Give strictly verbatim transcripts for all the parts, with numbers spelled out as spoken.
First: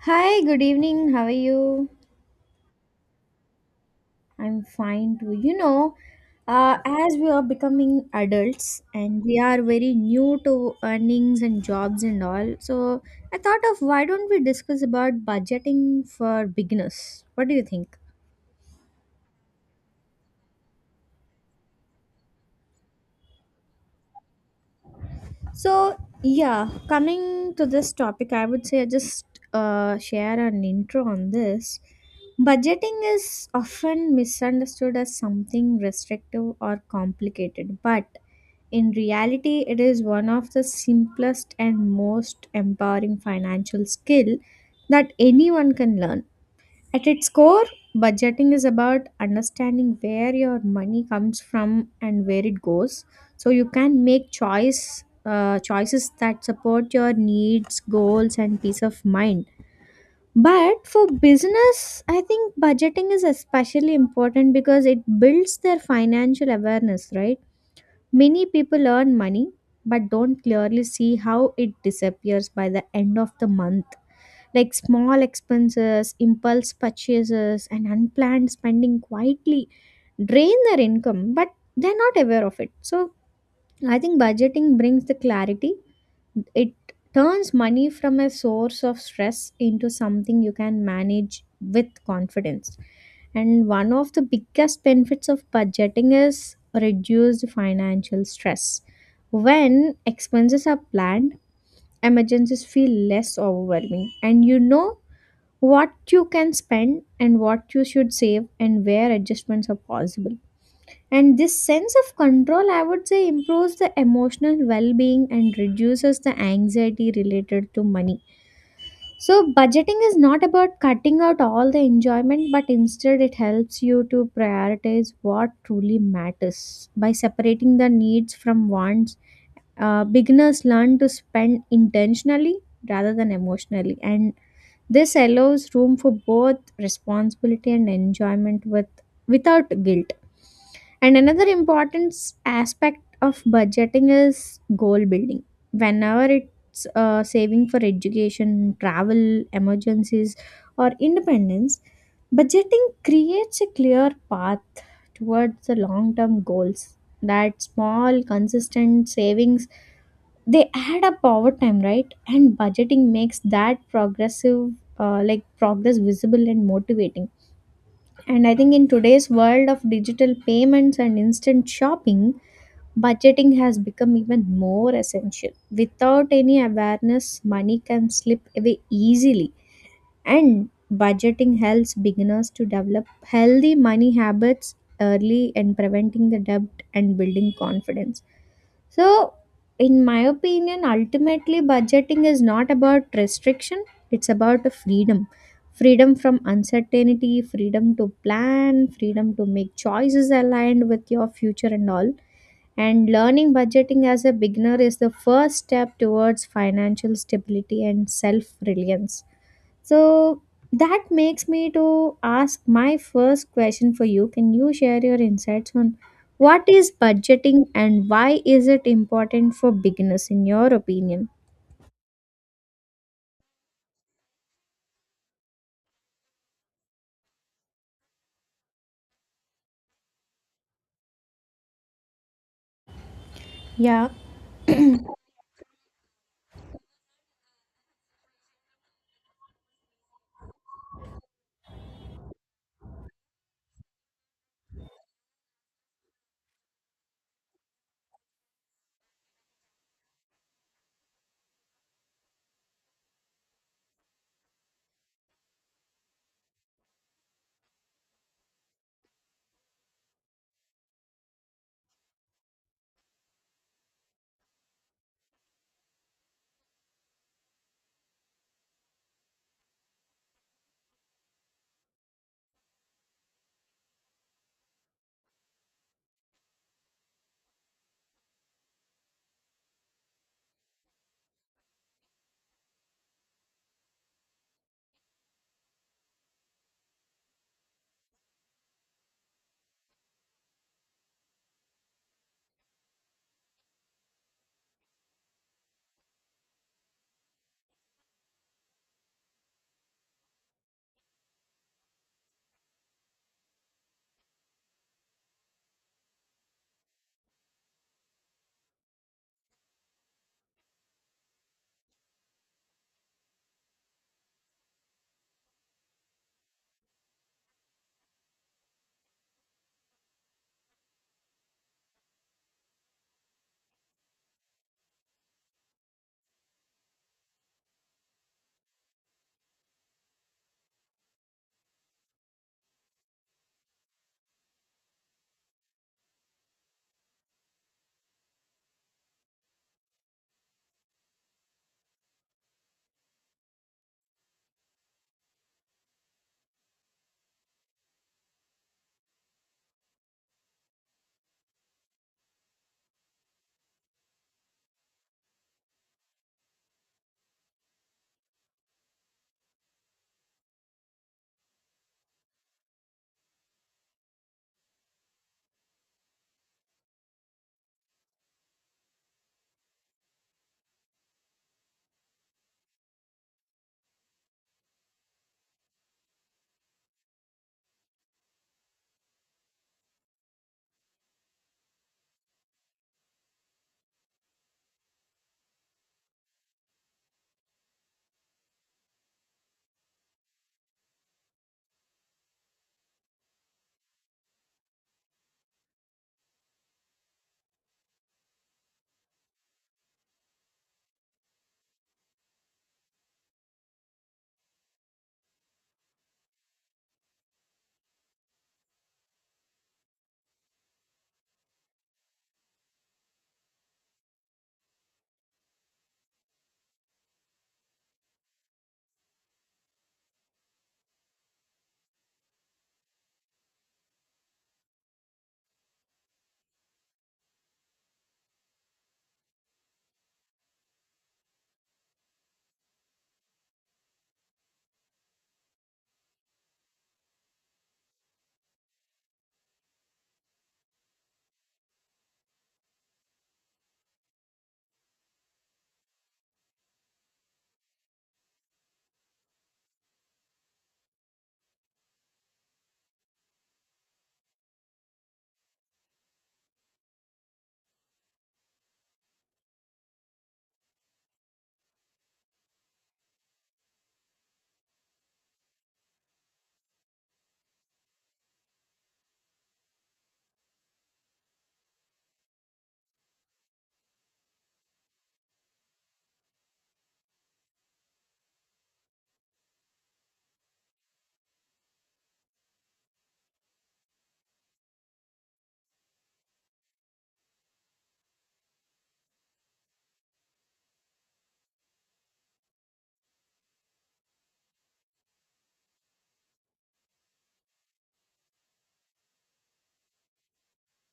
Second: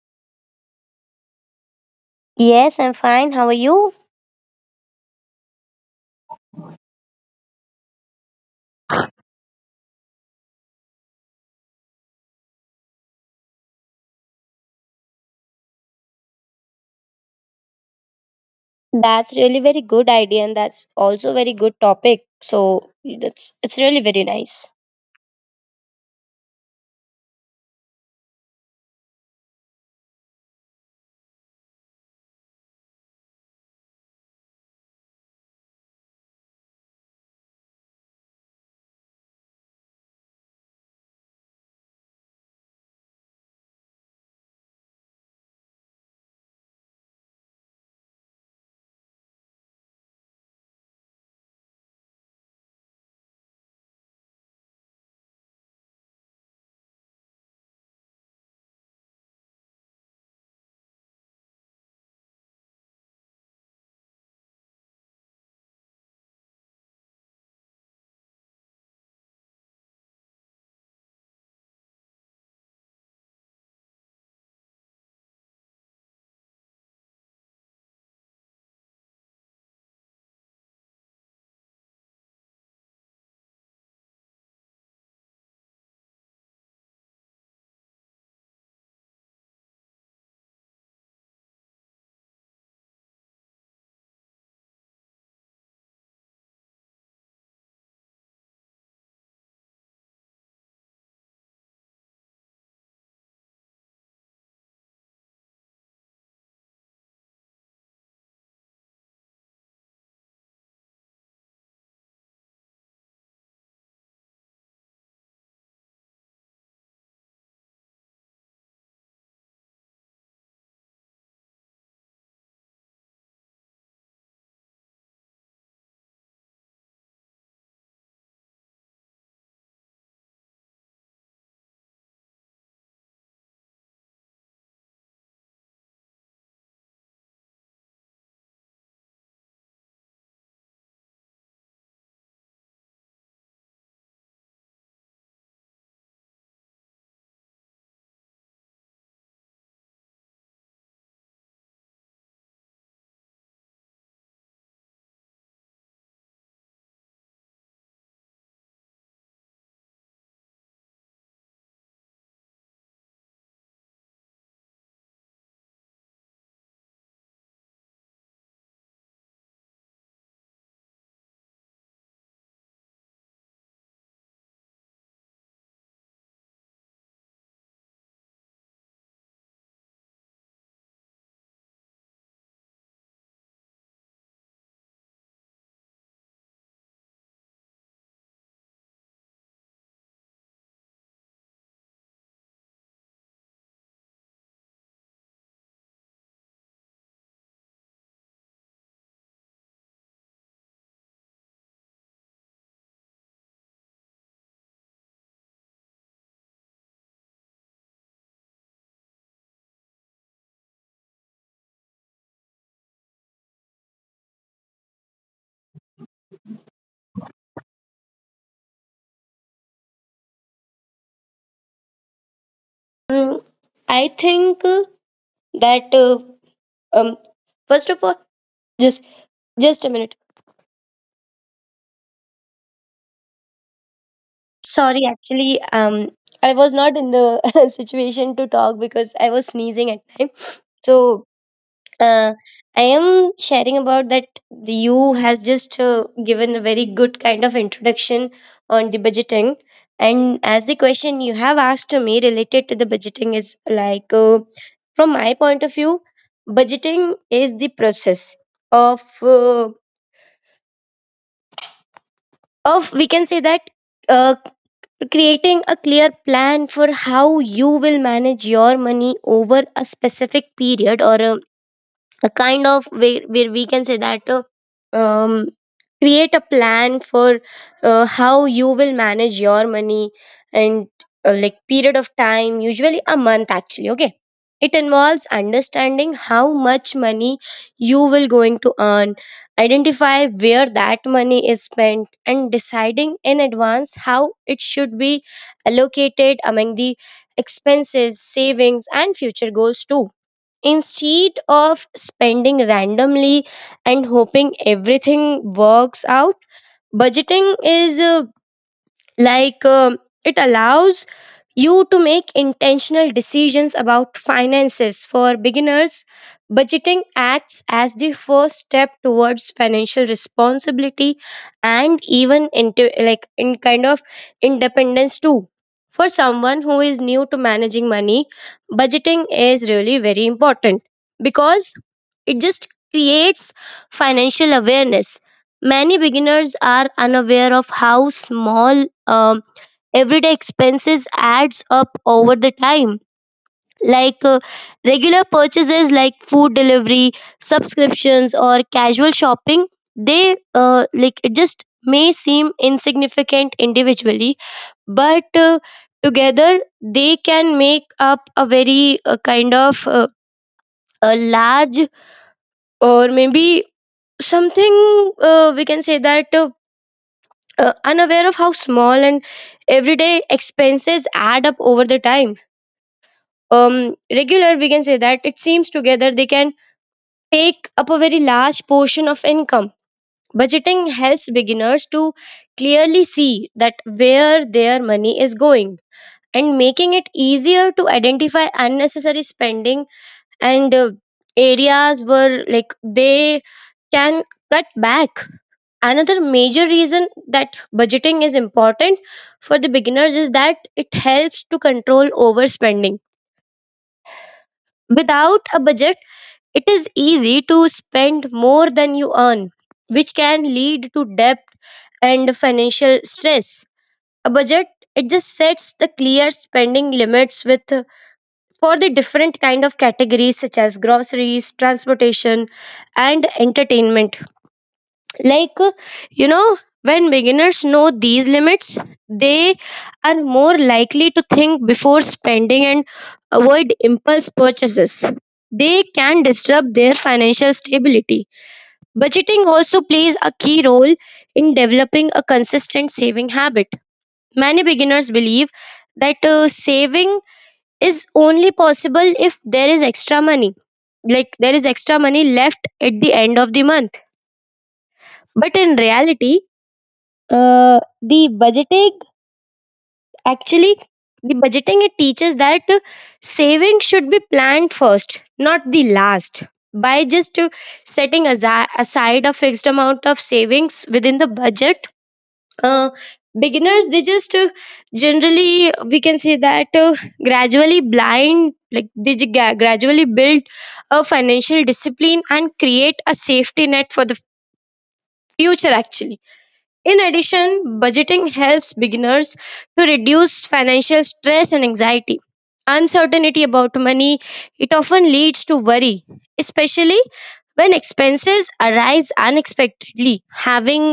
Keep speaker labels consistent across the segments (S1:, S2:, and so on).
S1: Hi, good evening. How are you?
S2: Yes, I'm fine. How are you?
S1: I'm fine too. You know, uh, as we are becoming adults and we are very new to earnings and jobs and all, so I thought of why don't we discuss about budgeting for beginners? What do you think?
S2: That's really very good idea, and that's also very good topic. So that's it's really very nice.
S1: So, yeah, coming to this topic, I would say I just uh, share an intro on this. Budgeting is often misunderstood as something restrictive or complicated, but in reality, it is one of the simplest and most empowering financial skill that anyone can learn. At its core, budgeting is about understanding where your money comes from and where it goes, so you can make choice uh, choices that support your needs, goals, and peace of mind. But for business, I think budgeting is especially important because it builds their financial awareness, right? Many people earn money but don't clearly see how it disappears by the end of the month. Like small expenses, impulse purchases, and unplanned spending quietly drain their income, but they're not aware of it. So I think budgeting brings the clarity. It turns money from a source of stress into something you can manage with confidence, and one of the biggest benefits of budgeting is reduced financial stress. When expenses are planned, emergencies feel less overwhelming and you know what you can spend and what you should save and where adjustments are possible, and this sense of control, I would say, improves the emotional well being and reduces the anxiety related to money. So, budgeting is not about cutting out all the enjoyment, but instead, it helps you to prioritize what truly matters. By separating the needs from wants, uh, beginners learn to spend intentionally rather than emotionally. And this allows room for both responsibility and enjoyment with without guilt. And another important s- aspect of budgeting is goal building. Whenever it's uh, saving for education, travel, emergencies, or independence, budgeting creates a clear path towards the long term goals. That small, consistent savings, they add up over time, right? And budgeting makes that progressive uh, like progress visible and motivating. And I think in today's world of digital payments and instant shopping, budgeting has become even more essential. Without any awareness, money can slip away easily, and budgeting helps beginners to develop healthy money habits early and preventing the debt and building confidence. So, in my opinion, ultimately, budgeting is not about restriction, it's about a freedom, freedom from uncertainty, freedom to plan, freedom to make choices aligned with your future and all. And learning budgeting as a beginner is the first step towards financial stability and self reliance. So that makes me to ask my first question for you. Can you share your insights on what is budgeting and why is it important for beginners in your opinion?
S2: Mm, I think uh, that uh, um first of all, just just a minute.
S1: Yeah.
S2: Sorry, actually um I was not in the situation to talk because I was sneezing at time. So, uh, I am sharing about that the you has just uh, given a very good kind of introduction on the budgeting. And as the question you have asked to me related to the budgeting is like, uh, from my point of view, budgeting is the process of uh, of, we can say that, uh, creating a clear plan for how you will manage your money over a specific period, or a a kind of where, where we can say that, uh, um, create a plan for uh, how you will manage your money and, uh, like, period of time, usually a month actually. Okay, it involves understanding how much money you will going to earn, identify where that money is spent, and deciding in advance how it should be allocated among the expenses, savings, and future goals too. Instead of spending randomly and hoping everything works out, budgeting is, uh, like um, it allows you to make intentional decisions about finances. For beginners, budgeting acts as the first step towards financial responsibility and even into, like, in kind of independence too. For someone who is new to managing money, budgeting is really very important because it just creates financial awareness. Many beginners are unaware of how small, um, everyday expenses adds up over the time. Like, uh, regular purchases like food delivery, subscriptions, or casual shopping, they uh, like it just may seem insignificant individually, but, uh, together they can make up a very, uh, kind of uh, a large, or maybe something, uh, we can say that, uh, uh, unaware of how small and everyday expenses add up over the time. Um, regular, we can say that, it seems together they can take up a very large portion of income. Budgeting helps beginners to clearly see that where their money is going, and making it easier to identify unnecessary spending and, uh, areas where, like, they can cut back. Another major reason that budgeting is important for the beginners is that it helps to control overspending. Without a budget, it is easy to spend more than you earn, which can lead to debt and financial stress. A budget, it just sets the clear spending limits with, for the different kind of categories such as groceries, transportation, and entertainment. Like, uh, you know, when beginners know these limits, they are more likely to think before spending and avoid impulse purchases. They can disrupt their financial stability. Budgeting also plays a key role in developing a consistent saving habit. Many beginners believe that, uh, saving is only possible if there is extra money, like there is extra money left at the end of the month. But in reality, Uh, the budgeting actually the budgeting it teaches that saving should be planned first, not the last. By just, uh, setting asi- aside a fixed amount of savings within the budget, uh, beginners, they just uh, generally, we can say that, uh, gradually blind like they ju- gra- gradually build a financial discipline and create a safety net for the future actually. In addition, budgeting helps beginners to reduce financial stress and anxiety. Uncertainty about money, it often leads to worry, especially when expenses arise unexpectedly. Having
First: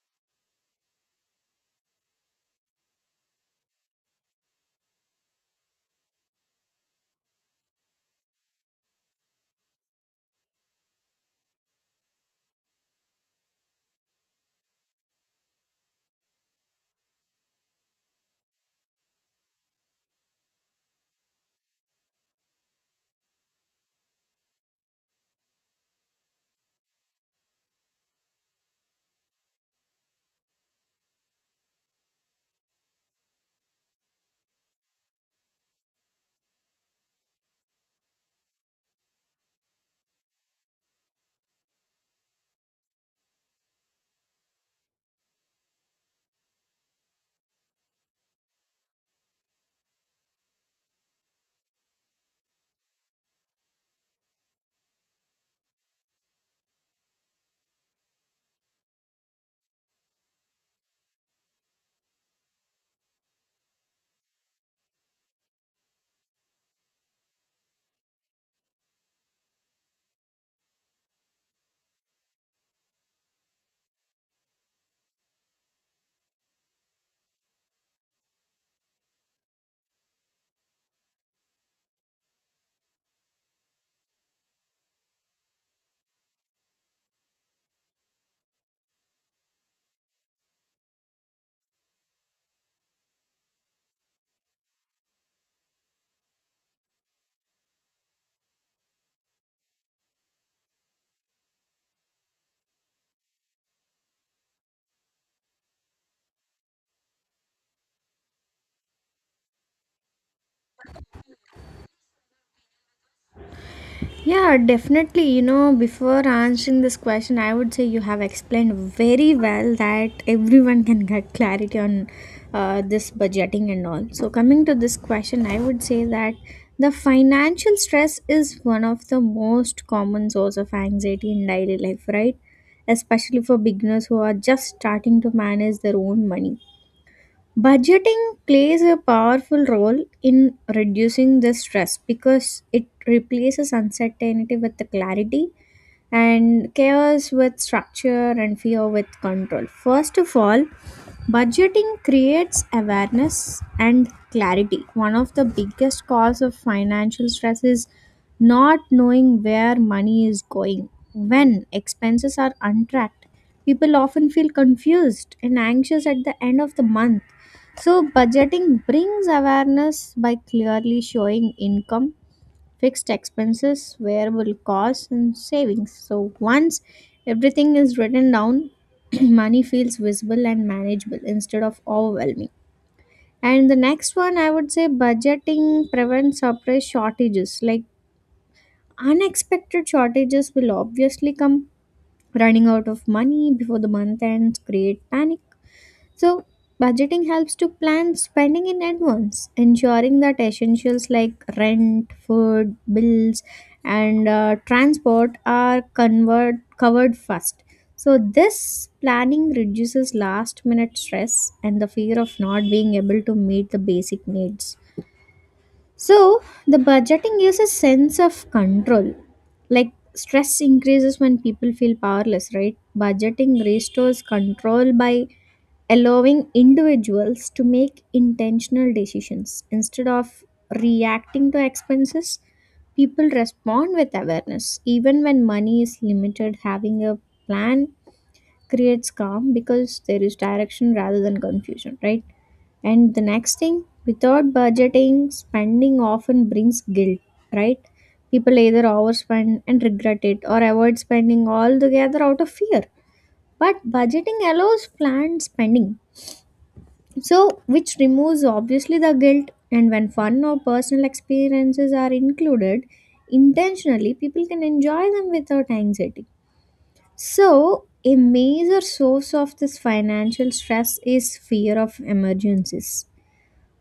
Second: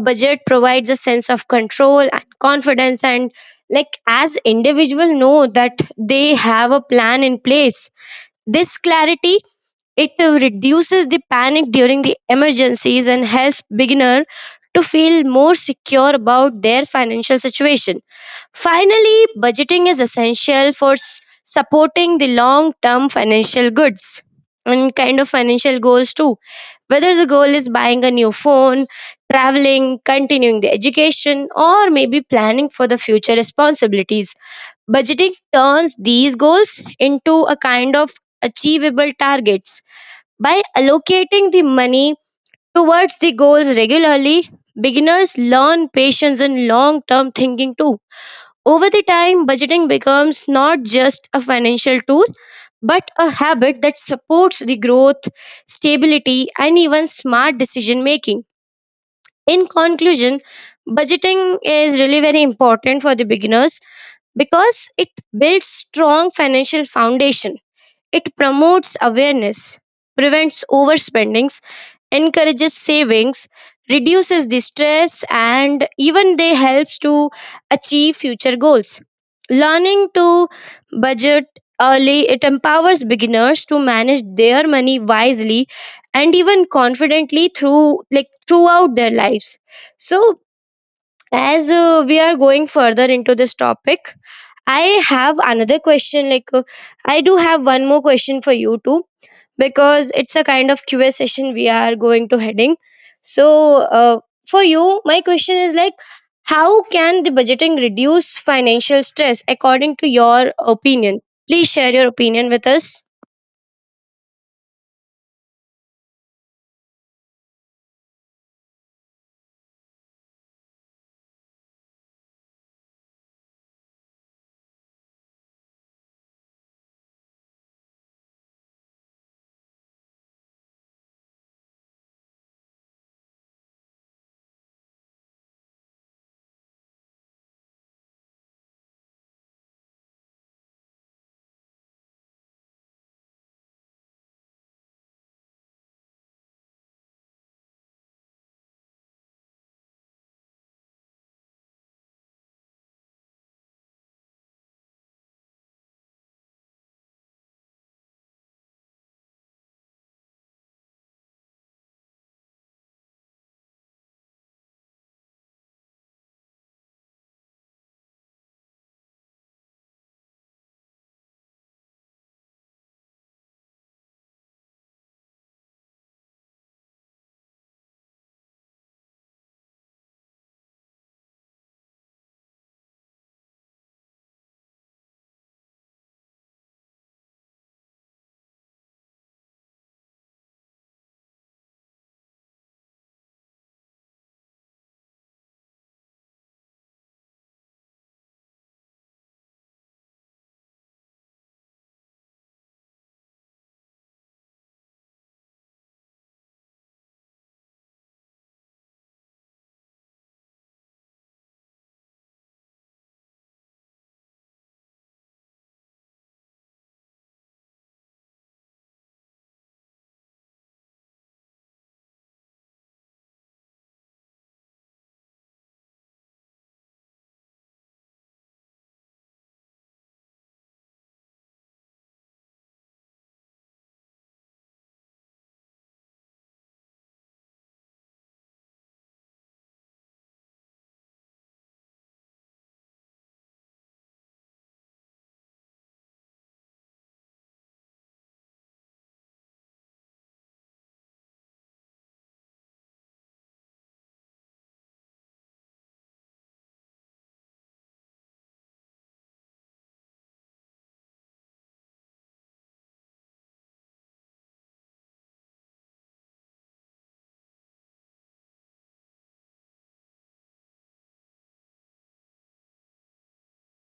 S2: a budget provides a sense of control and confidence, and like, as individuals know that they have a plan in place, this clarity, it uh, reduces the panic during the emergencies and helps beginner to feel more secure about their financial situation. Finally, budgeting is essential for s- supporting the long term financial goods and kind of financial goals too. Whether the goal is buying a new phone, traveling, continuing the education, or maybe planning for the future responsibilities. Budgeting turns these goals into a kind of achievable targets. By allocating the money towards the goals regularly, beginners learn patience and long term thinking too. Over the time, budgeting becomes not just a financial tool, but a habit that supports the growth, stability, and even smart decision making. In conclusion, budgeting is really very important for the beginners because it builds strong financial foundation. It promotes awareness, prevents overspendings, encourages savings, reduces the stress, and even they helps to achieve future goals. Learning to budget early, it empowers beginners to manage their money wisely and even confidently through, like, throughout their lives. So, as, uh, we are going further into this topic, I have another question, like, uh, I do have one more question for you too, because it's a kind of QA session we are going to heading. So, uh, for you my question is like, how can the budgeting reduce financial stress according to your opinion? Please share your opinion with us.
S1: Yeah, definitely. You know, before answering this question, I would say you have explained very well that everyone can get clarity on uh, this budgeting and all. So, coming to this question, I would say that the financial stress is one of the most common source of anxiety in daily life, right? Especially for beginners who are just starting to manage their own money. Budgeting plays a powerful role in reducing the stress because it replaces uncertainty with the clarity and chaos with structure and fear with control. First of all, budgeting creates awareness and clarity. One of the biggest cause of financial stress is not knowing where money is going. When expenses are untracked, people often feel confused and anxious at the end of the month. So, budgeting brings awareness by clearly showing income, fixed expenses, variable costs, and savings. So once everything is written down, money feels visible and manageable instead of overwhelming. And the next one, I would say budgeting prevents surprise shortages. Like unexpected shortages will obviously come, running out of money before the month ends, create panic. So, budgeting helps to plan spending in advance, ensuring that essentials like rent, food, bills, and uh, transport are convert, covered first. So, this planning reduces last minute stress and the fear of not being able to meet the basic needs. So the budgeting gives a sense of control. Like stress increases when people feel powerless, right? Budgeting restores control by allowing individuals to make intentional decisions instead of reacting to expenses. People respond with awareness. Even when money is limited, having a plan creates calm because there is direction rather than confusion, right? And the next thing, without budgeting, spending often brings guilt, right? People either overspend and regret it or avoid spending altogether out of fear. But budgeting allows planned spending, so which removes obviously the guilt. And when fun or personal experiences are included intentionally, people can enjoy them without anxiety. So, a major source of this financial stress is fear of emergencies.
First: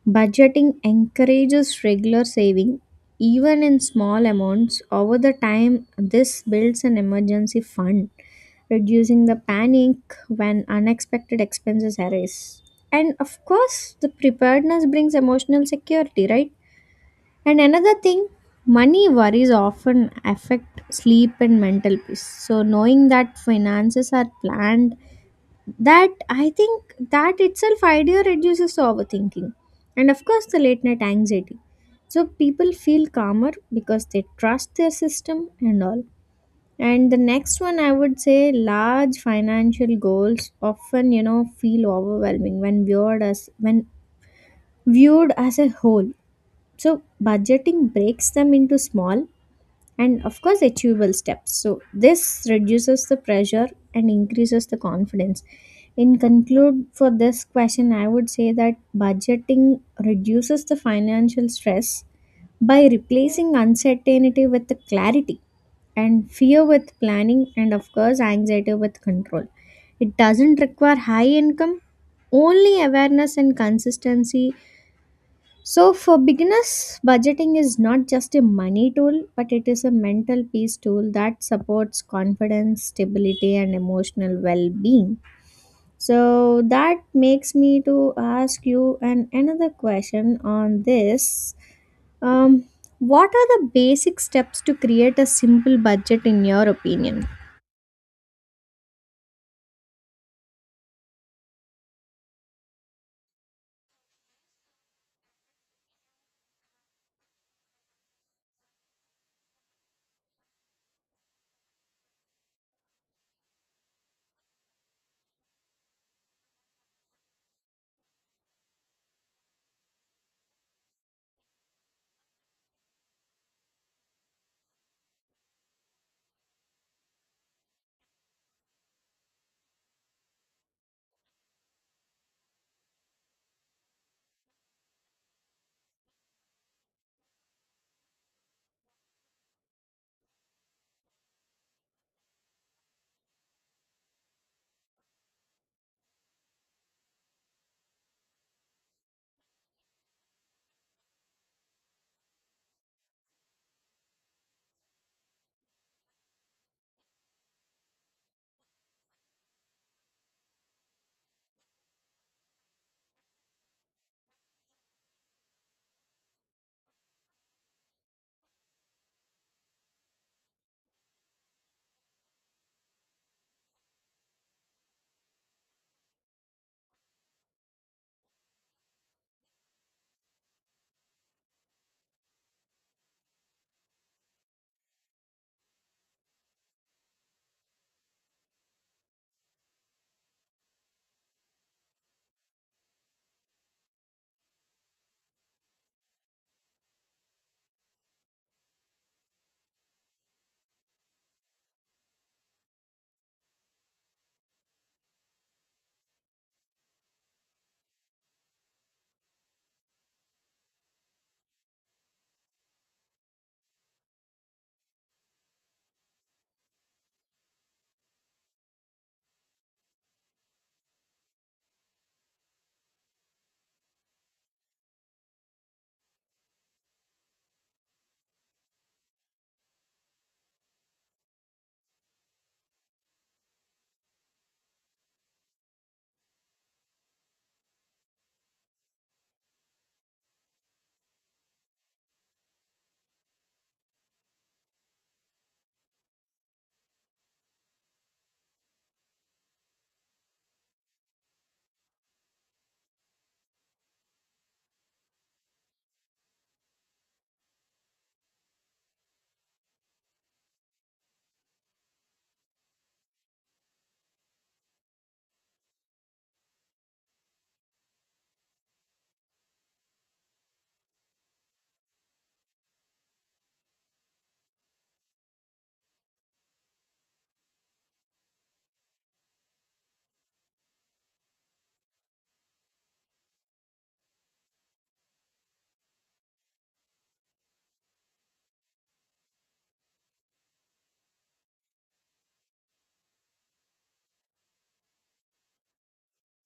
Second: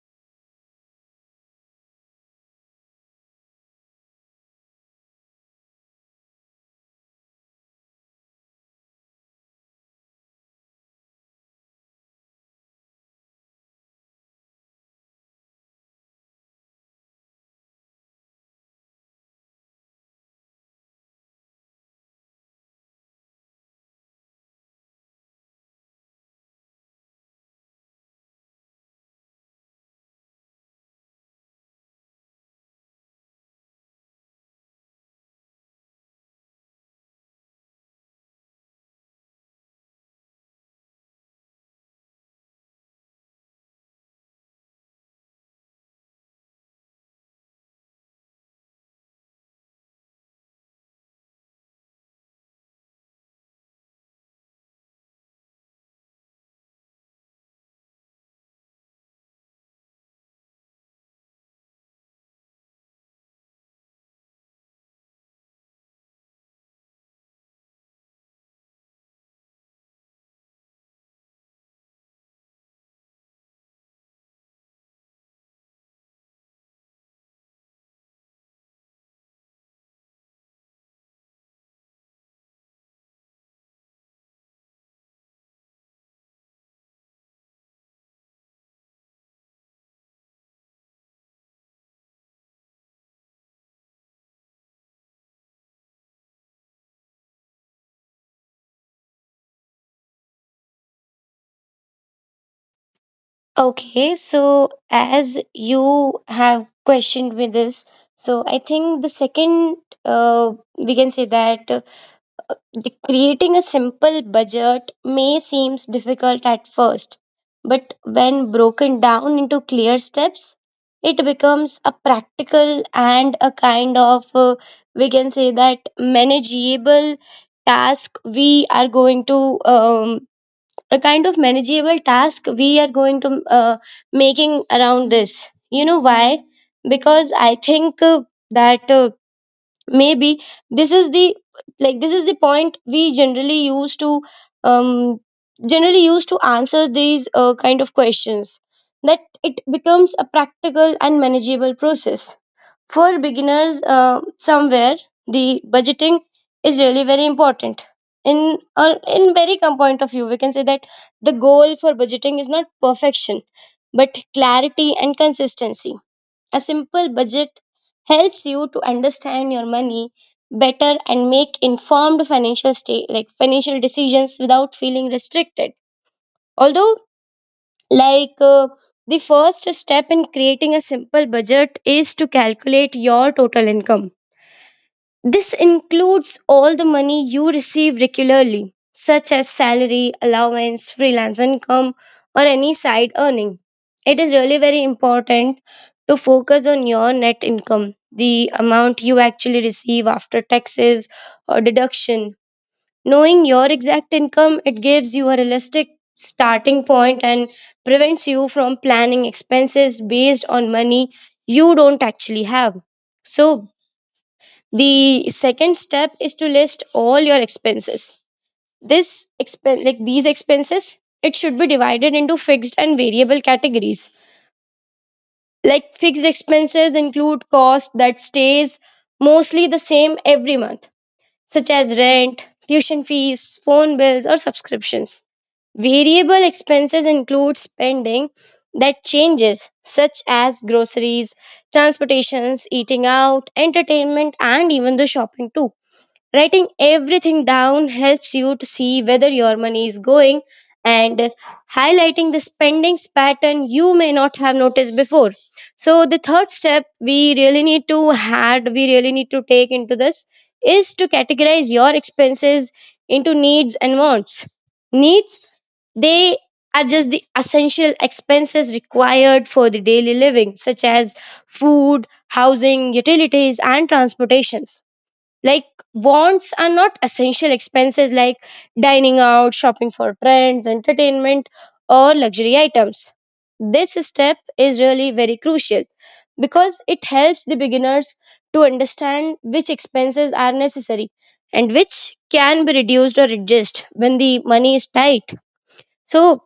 S1: Budgeting encourages regular saving, even in small amounts. Over the time, this builds an emergency fund, reducing the panic when unexpected expenses arise. And of course, the preparedness brings emotional security, right? And another thing, money worries often affect sleep and mental peace. So, knowing that finances are planned, that I think that itself idea reduces to overthinking and of course the late night anxiety, so people feel calmer because they trust their system and all. And the next one, I would say large financial goals often, you know, feel overwhelming when viewed as when viewed as a whole. So budgeting breaks them into small and of course achievable steps. So this reduces the pressure and increases the confidence. In conclude for this question, I would say that budgeting reduces the financial stress by replacing uncertainty with the clarity and fear with planning and of course anxiety with control. It doesn't require high income, only awareness and consistency. So, for beginners, budgeting is not just a money tool, but it is a mental peace tool that supports confidence, stability, and emotional well being. So, that makes me to ask you an, another question on this. Um, what are the basic steps to create a simple budget in your opinion?
S2: Okay, so as you have questioned me this, so I think the second, uh, we can say that, uh, the creating a simple budget may seems difficult at first, but when broken down into clear steps, it becomes a practical and a kind of, uh, we can say that, manageable task we are going to um, a kind of manageable task we are going to, uh, making around this. You know why? Because I think, uh, that uh, maybe this is the, like, this is the point we generally use to, um, generally use to answer these, uh, kind of questions, that it becomes a practical and manageable process for beginners. Uh, somewhere the budgeting is really very important in, uh, in very come point of view, we can say that the goal for budgeting is not perfection, but clarity and consistency. A simple budget helps you to understand your money better and make informed financial state like financial decisions without feeling restricted. Although, like uh, the first step in creating a simple budget is to calculate your total income. This includes all the money you receive regularly, such as salary, allowance, freelance income, or any side earning. It is really very important to focus on your net income, the amount you actually receive after taxes or deduction. Knowing your exact income, it gives you a realistic starting point and prevents you from planning expenses based on money you don't actually have. So, the second step is to list all your expenses. This expen- like these expenses, it should be divided into fixed and variable categories. Like, fixed expenses include cost that stays mostly the same every month, such as rent, tuition fees, phone bills, or subscriptions. Variable expenses include spending that changes, such as groceries, transportations, eating out, entertainment, and even the shopping too. Writing everything down helps you to see whether your money is going, and highlighting the spendings pattern you may not have noticed before. So the third step we really need to add, we really need to take into this is to categorize your expenses into needs and wants. Needs, they are just the essential expenses required for the daily living, such as food, housing, utilities, and transportations. Like, wants are not essential expenses, like dining out, shopping for friends, entertainment, or luxury items. This step is really very crucial because it helps the beginners to understand which expenses are necessary and which can be reduced or adjusted when the money is tight. So,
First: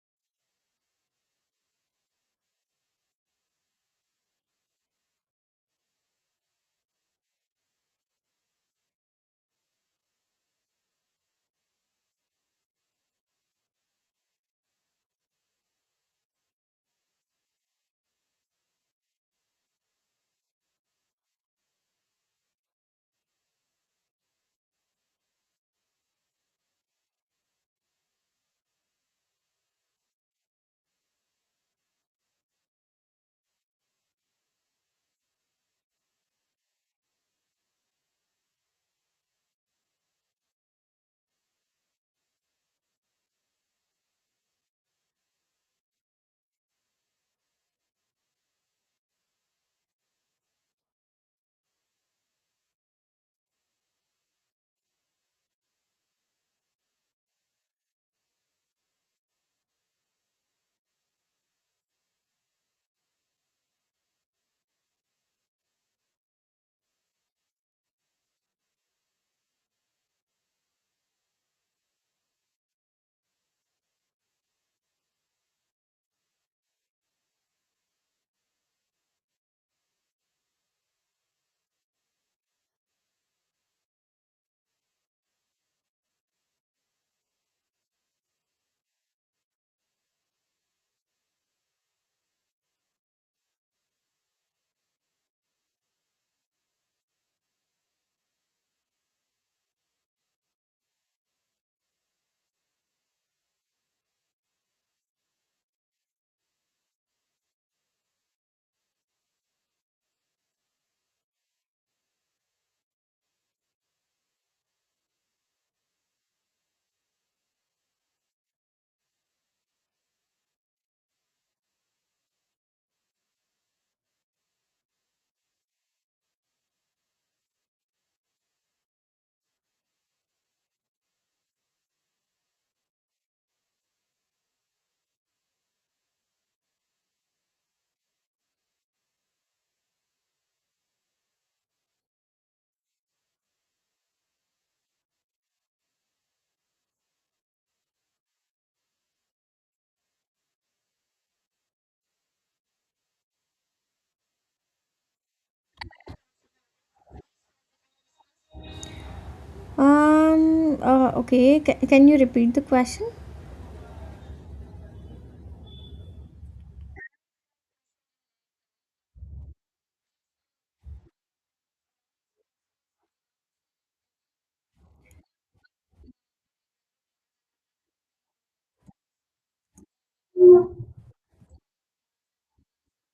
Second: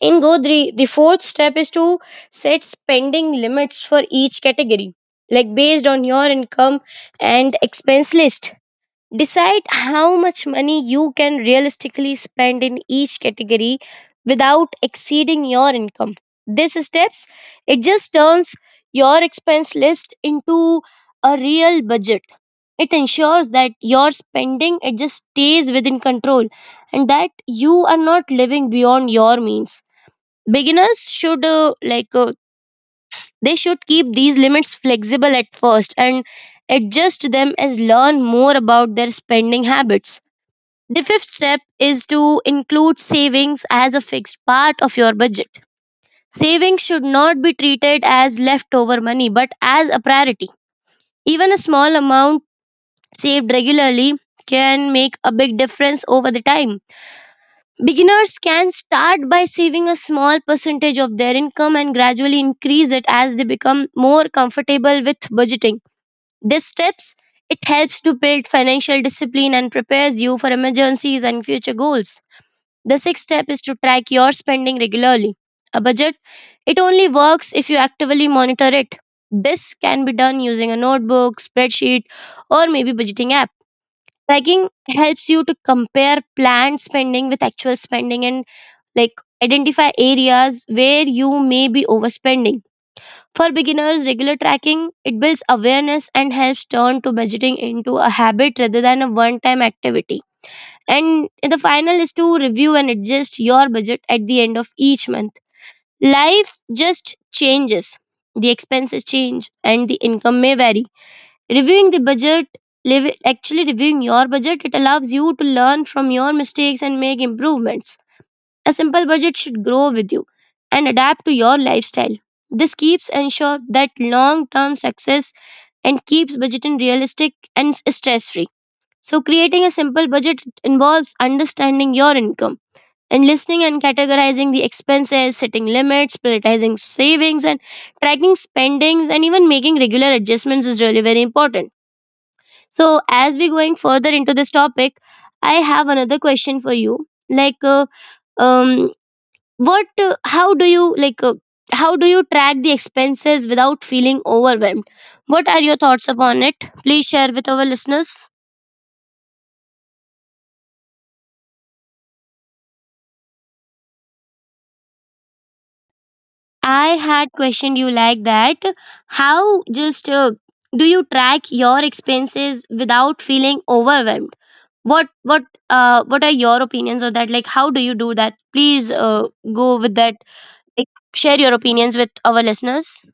S2: in Godri, the fourth step is to set spending limits for each category, like, based on your income and expense list. Decide how much money you can realistically spend in each category without exceeding your income. These steps, it just turns your expense list into a real budget. It ensures that your spending, it just stays within control, and that you are not living beyond your means. Beginners should, uh, like uh, they should keep these limits flexible at first and adjust them as learn more about their spending habits. The fifth step is to include savings as a fixed part of your budget. Savings should not be treated as leftover money, but as a priority. Even a small amount saved regularly can make a big difference over the time. Beginners can start by saving a small percentage of their income and gradually increase it as they become more comfortable with budgeting. These steps, it helps to build financial discipline and prepares you for emergencies and future goals. The sixth step is to track your spending regularly. A budget, it only works if you actively monitor it. This can be done using a notebook, spreadsheet, or maybe budgeting app. Tracking helps you to compare planned spending with actual spending, and, like, identify areas where you may be overspending. For beginners, regular tracking it builds awareness and helps turn to budgeting into a habit rather than a one-time activity, and the final is to review and adjust your budget at the end of each month. Life just changes. The expenses change and the income may vary. Reviewing the budget, live, actually reviewing your budget, it allows you to learn from your mistakes and make improvements. A simple budget should grow with you and adapt to your lifestyle. This keeps ensure that long-term success and keeps budgeting realistic and stress-free. So, creating a simple budget involves understanding your income and listening and categorizing the expenses, setting limits, prioritizing savings, and tracking spendings, and even making regular adjustments is really very important. So, as we going further into this topic, I have another question for you. Like, uh, um, what, uh, how do you like, uh, How do you track the expenses without feeling overwhelmed? What are your thoughts upon it? Please share with our listeners.
S1: Um, uh, okay, ca- can you repeat the question?
S2: I had questioned you like that. How just uh, do you track your expenses without feeling overwhelmed? What what uh what are your opinions on that? Like how do you do that? Please uh, go with that. Like share your opinions with our listeners.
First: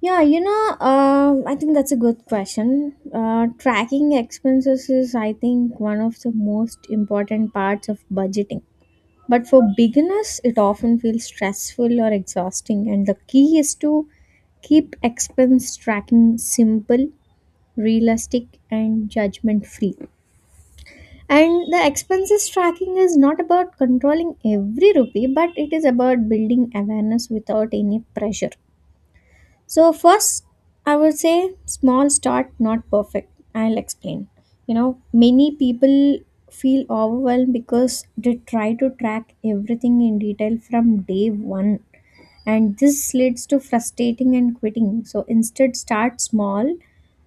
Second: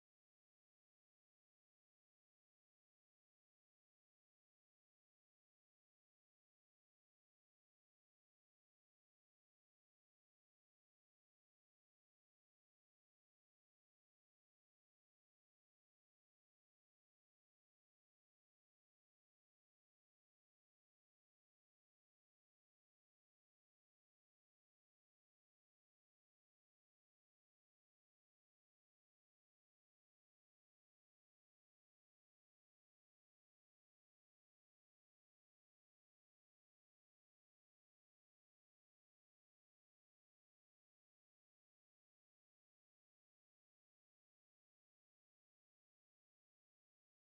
S1: Yeah, you know, um, I think that's a good question. Uh, tracking expenses is, I think, one of the most important parts of budgeting. But for beginners, it often feels stressful or exhausting, and the key is to keep expense tracking simple, realistic, and judgment free. And the expenses tracking is not about controlling every rupee, but it is about building awareness without any pressure. So first, I would say small start, not perfect. I'll explain. You know, many people feel overwhelmed because they try to track everything in detail from day one, and this leads to frustrating and quitting. So instead, start small.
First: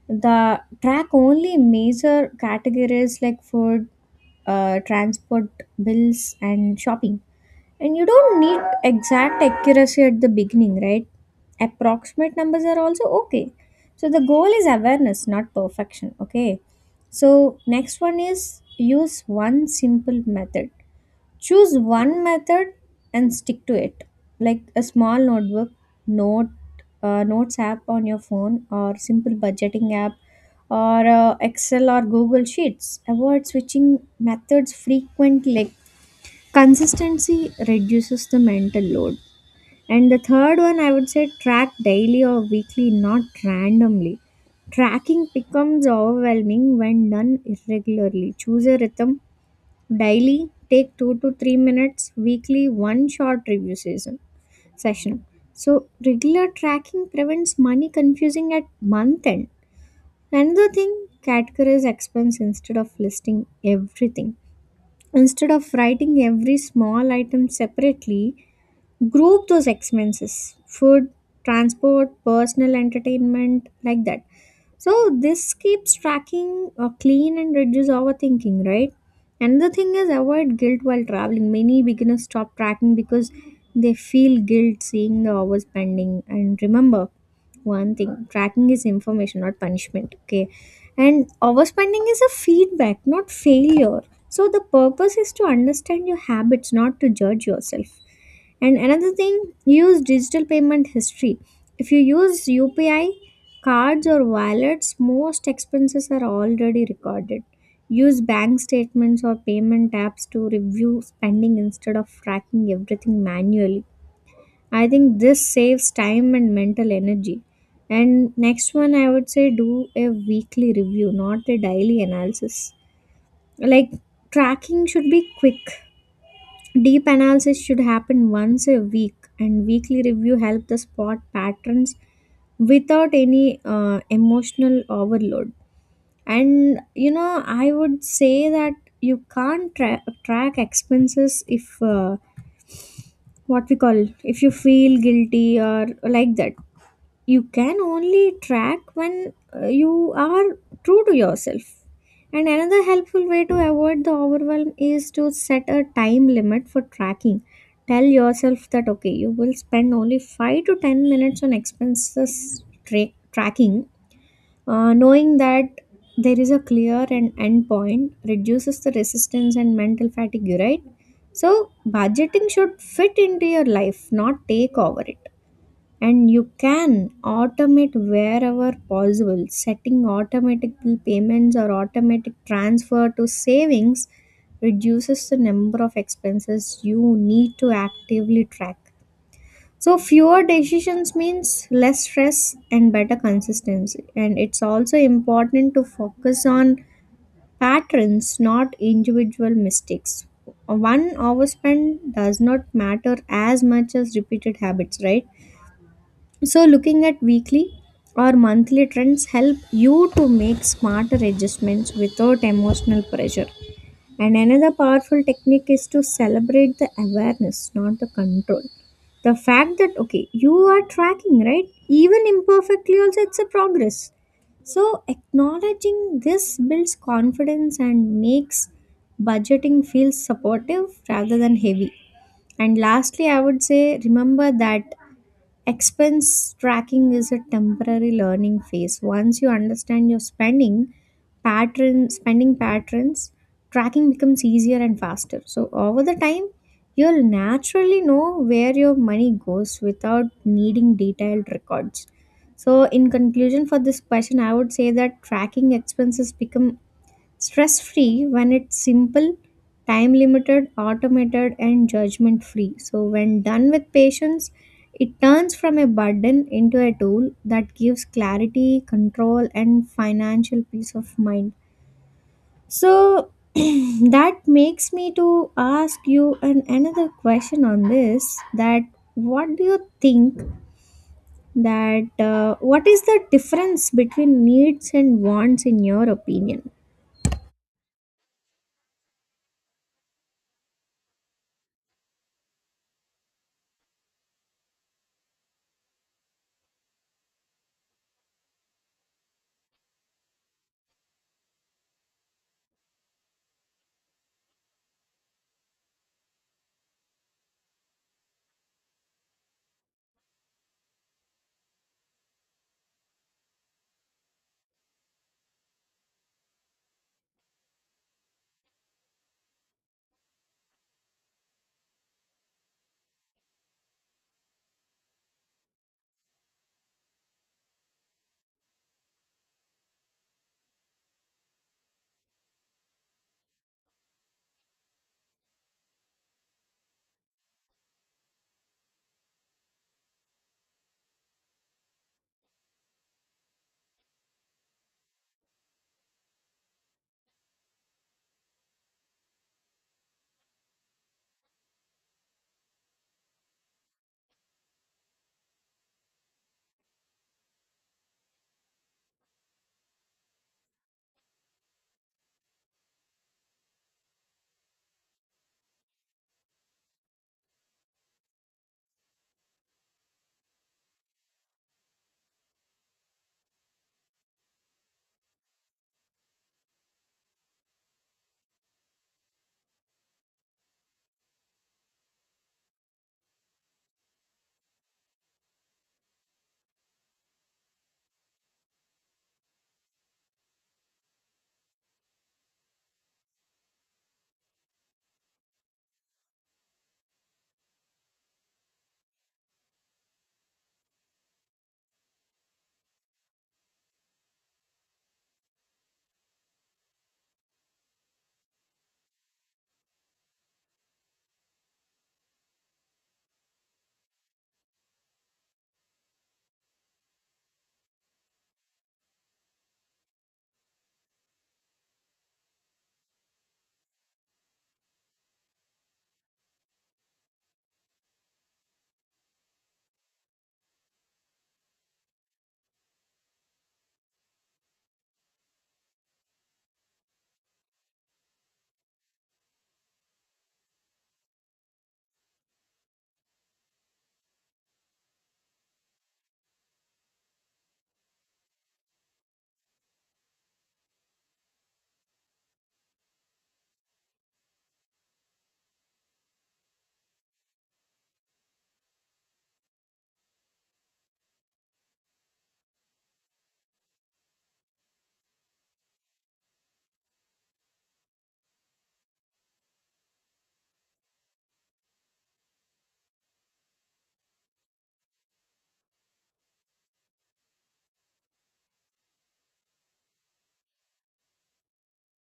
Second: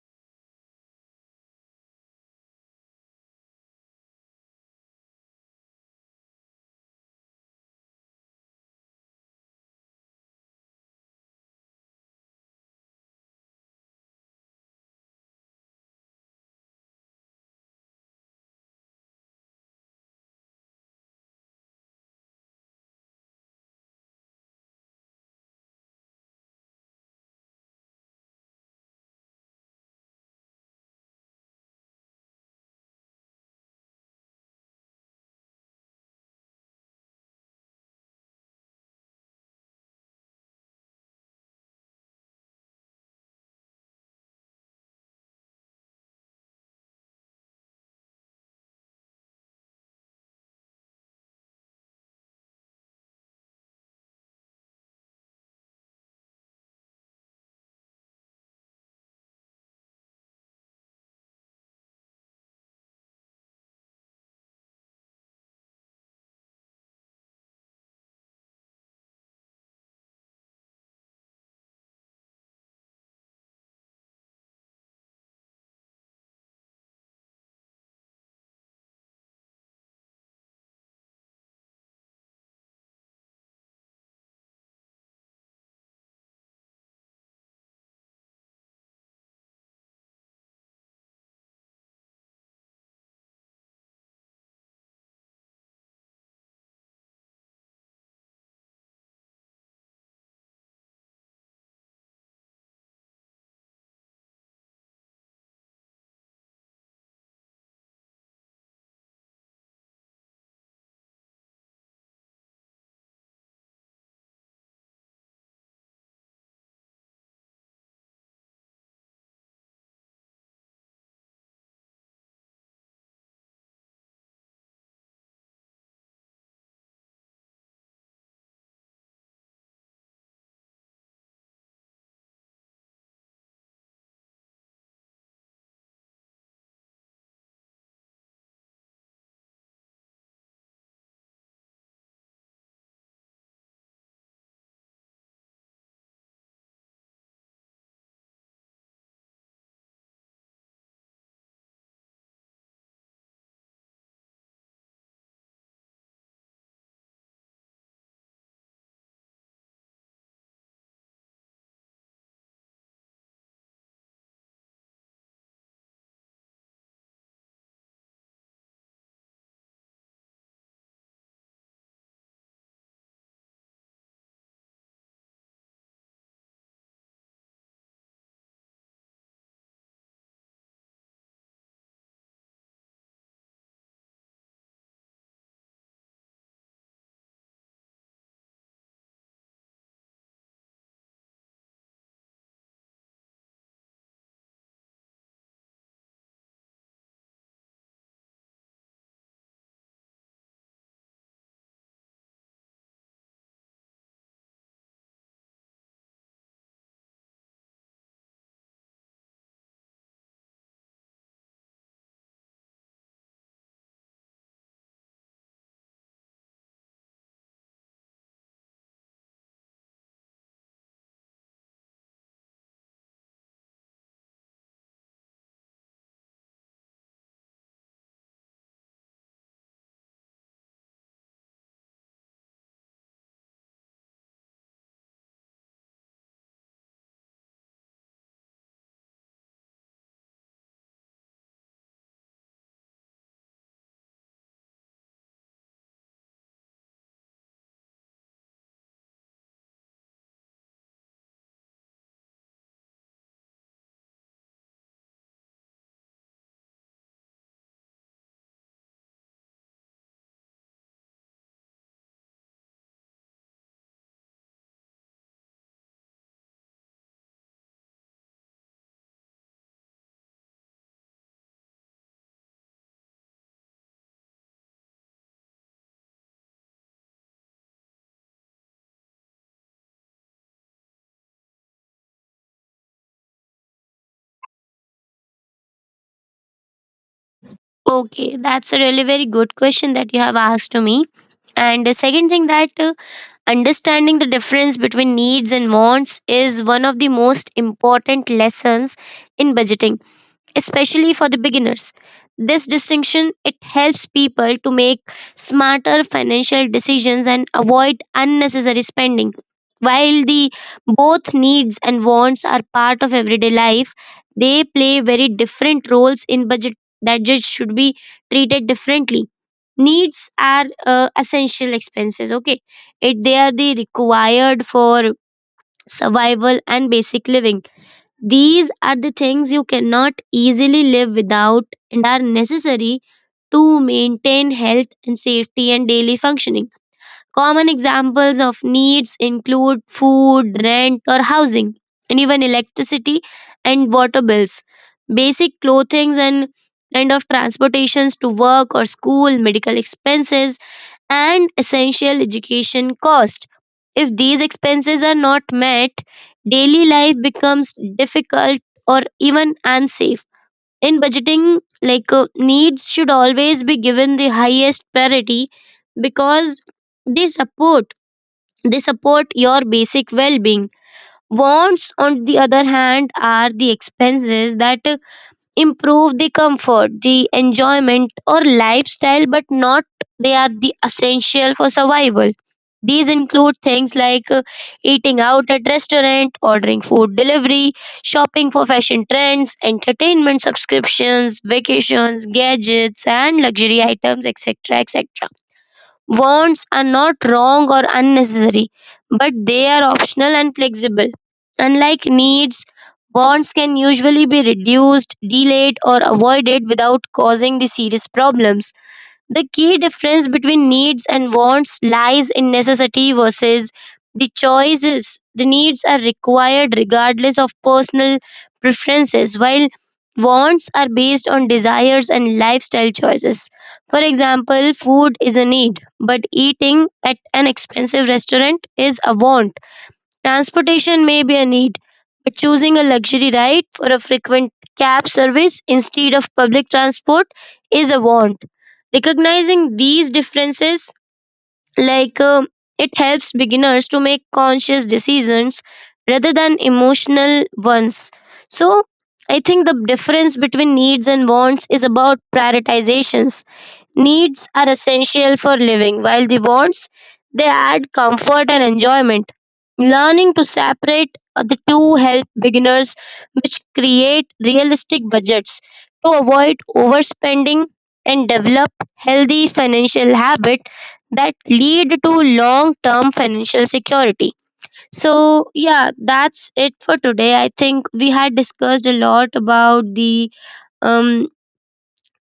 S1: The track only major categories like food, uh, transport, bills, and shopping, and you don't need exact accuracy at the beginning, right? Approximate numbers are also okay. So the goal is awareness, not perfection, okay? So next one is use one simple method. Choose one method and stick to it. Like a small notebook, note uh, notes app on your phone or simple budgeting app or uh, Excel or Google Sheets. Avoid switching methods frequently. Consistency reduces the mental load. And the third one, I would say track daily or weekly, not randomly. Tracking becomes overwhelming when done irregularly. Choose a rhythm: daily, take two to three minutes; weekly, one short review season session. So, regular tracking prevents money confusing at month end. Another thing, categorize expense instead of listing everything. Instead of writing every small item separately, group those expenses: food, transport, personal, entertainment, like that. So this keeps tracking uh, clean and reduce overthinking, right? Another thing is avoid guilt while traveling. Many beginners stop tracking because they feel guilt seeing the hours spending, and remember one thing, tracking is information, not punishment, okay? And overspending is a feedback, not failure. So the purpose is to understand your habits, not to judge yourself. And another thing, use digital payment history. If you use U P I, cards, or wallets, most expenses are already recorded. Use bank statements or payment apps to review spending instead of tracking everything manually. I think this saves time and mental energy. And next one, I would say do a weekly review, not a daily analysis. Like tracking should be quick. Deep analysis should happen once a week, and weekly review help the spot patterns without any uh, emotional overload. And you know, I would say that you can't tra- track expenses if uh, what we call if you feel guilty or like that. You can only track when uh, you are true to yourself. And another helpful way to avoid the overwhelm is to set a time limit for tracking. Tell yourself that okay, you will spend only five to ten minutes on expenses tra- tracking. Uh, knowing that there is a clear and end point reduces the resistance and mental fatigue, right? So, budgeting should fit into your life, not take over it. And you can automate wherever possible. Setting automatic bill payments or automatic transfer to savings reduces the number of expenses you need to actively track. So fewer decisions means less stress and better consistency. And it's also important to focus on patterns, not individual mistakes. One overspend does not matter as much as repeated habits, right? So, looking at weekly or monthly trends help you to make smarter adjustments without emotional pressure. And another powerful technique is to celebrate the awareness, not the control. The fact that, okay, you are tracking, right? Even imperfectly, also, it's a progress. So, acknowledging this builds confidence and makes budgeting feel supportive rather than heavy. And lastly, I would say remember that expense tracking is a temporary learning phase. Once you understand your spending pattern, spending patterns, tracking becomes easier and faster. So over the time, you'll naturally know where your money goes without needing detailed records. So in conclusion for this question, I would say that tracking expenses become stress free when it's simple, time limited, automated, and judgment free. So, when done with patience, it turns from a burden into a tool that gives clarity, control, and financial peace of mind. So, that makes me to ask you an, another question on this, that what do you think that uh, what is the difference between needs and wants in your opinion?
S2: Okay, that's a really very good question that you have asked to me. And the second thing that uh, understanding the difference between needs and wants is one of the most important lessons in budgeting, especially for the beginners. This distinction it helps people to make smarter financial decisions and avoid unnecessary spending. While the both needs and wants are part of everyday life, they play very different roles in budget that just should be treated differently. Needs are uh, essential expenses, okay? It They are the required for survival and basic living. These are the things you cannot easily live without and are necessary to maintain health and safety and daily functioning. Common examples of needs include food, rent, or housing, and even electricity and water bills, basic clothing, and kind of transportations to work or school, medical expenses, and essential education cost. If these expenses are not met, daily life becomes difficult or even unsafe. In budgeting, like uh, needs should always be given the highest priority because they support they support your basic well-being. Wants, on the other hand, are the expenses that improve the comfort, the enjoyment, or lifestyle, but not they are the essential for survival. These include things like uh, eating out at restaurant, ordering food delivery, shopping for fashion trends, entertainment subscriptions, vacations, gadgets, and luxury items, et cetera, et cetera. Wants are not wrong or unnecessary, but they are optional and flexible. Unlike needs, wants can usually be reduced, delayed, or avoided without causing the serious problems. The key difference between needs and wants lies in necessity versus the choices. The needs are required regardless of personal preferences, while wants are based on desires and lifestyle choices. For example, food is a need, but eating at an expensive restaurant is a want. Transportation may be a need, but choosing a luxury ride for a frequent cab service instead of public transport is a want. Recognizing these differences, like uh, it helps beginners to make conscious decisions rather than emotional ones. So, I think the difference between needs and wants is about prioritizations. Needs are essential for living, while the wants they add comfort and enjoyment. Learning to separate uh, the two help beginners which create realistic budgets to avoid overspending and develop healthy financial habits that lead to long term financial security. So yeah, that's it for today. I think we had discussed a lot about the um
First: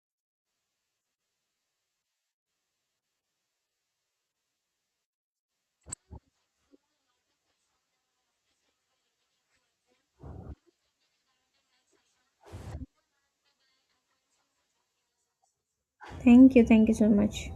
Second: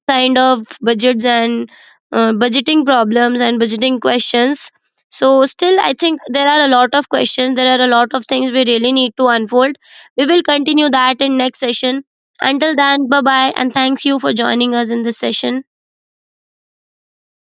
S2: kind of budgets and uh, budgeting problems and budgeting questions. So, still, I think there are a lot of questions. There are a lot of things we really need to unfold. We will continue that in next session. Until then, bye bye, and thanks you for joining us in this session.
S1: Thank you. Thank you so much.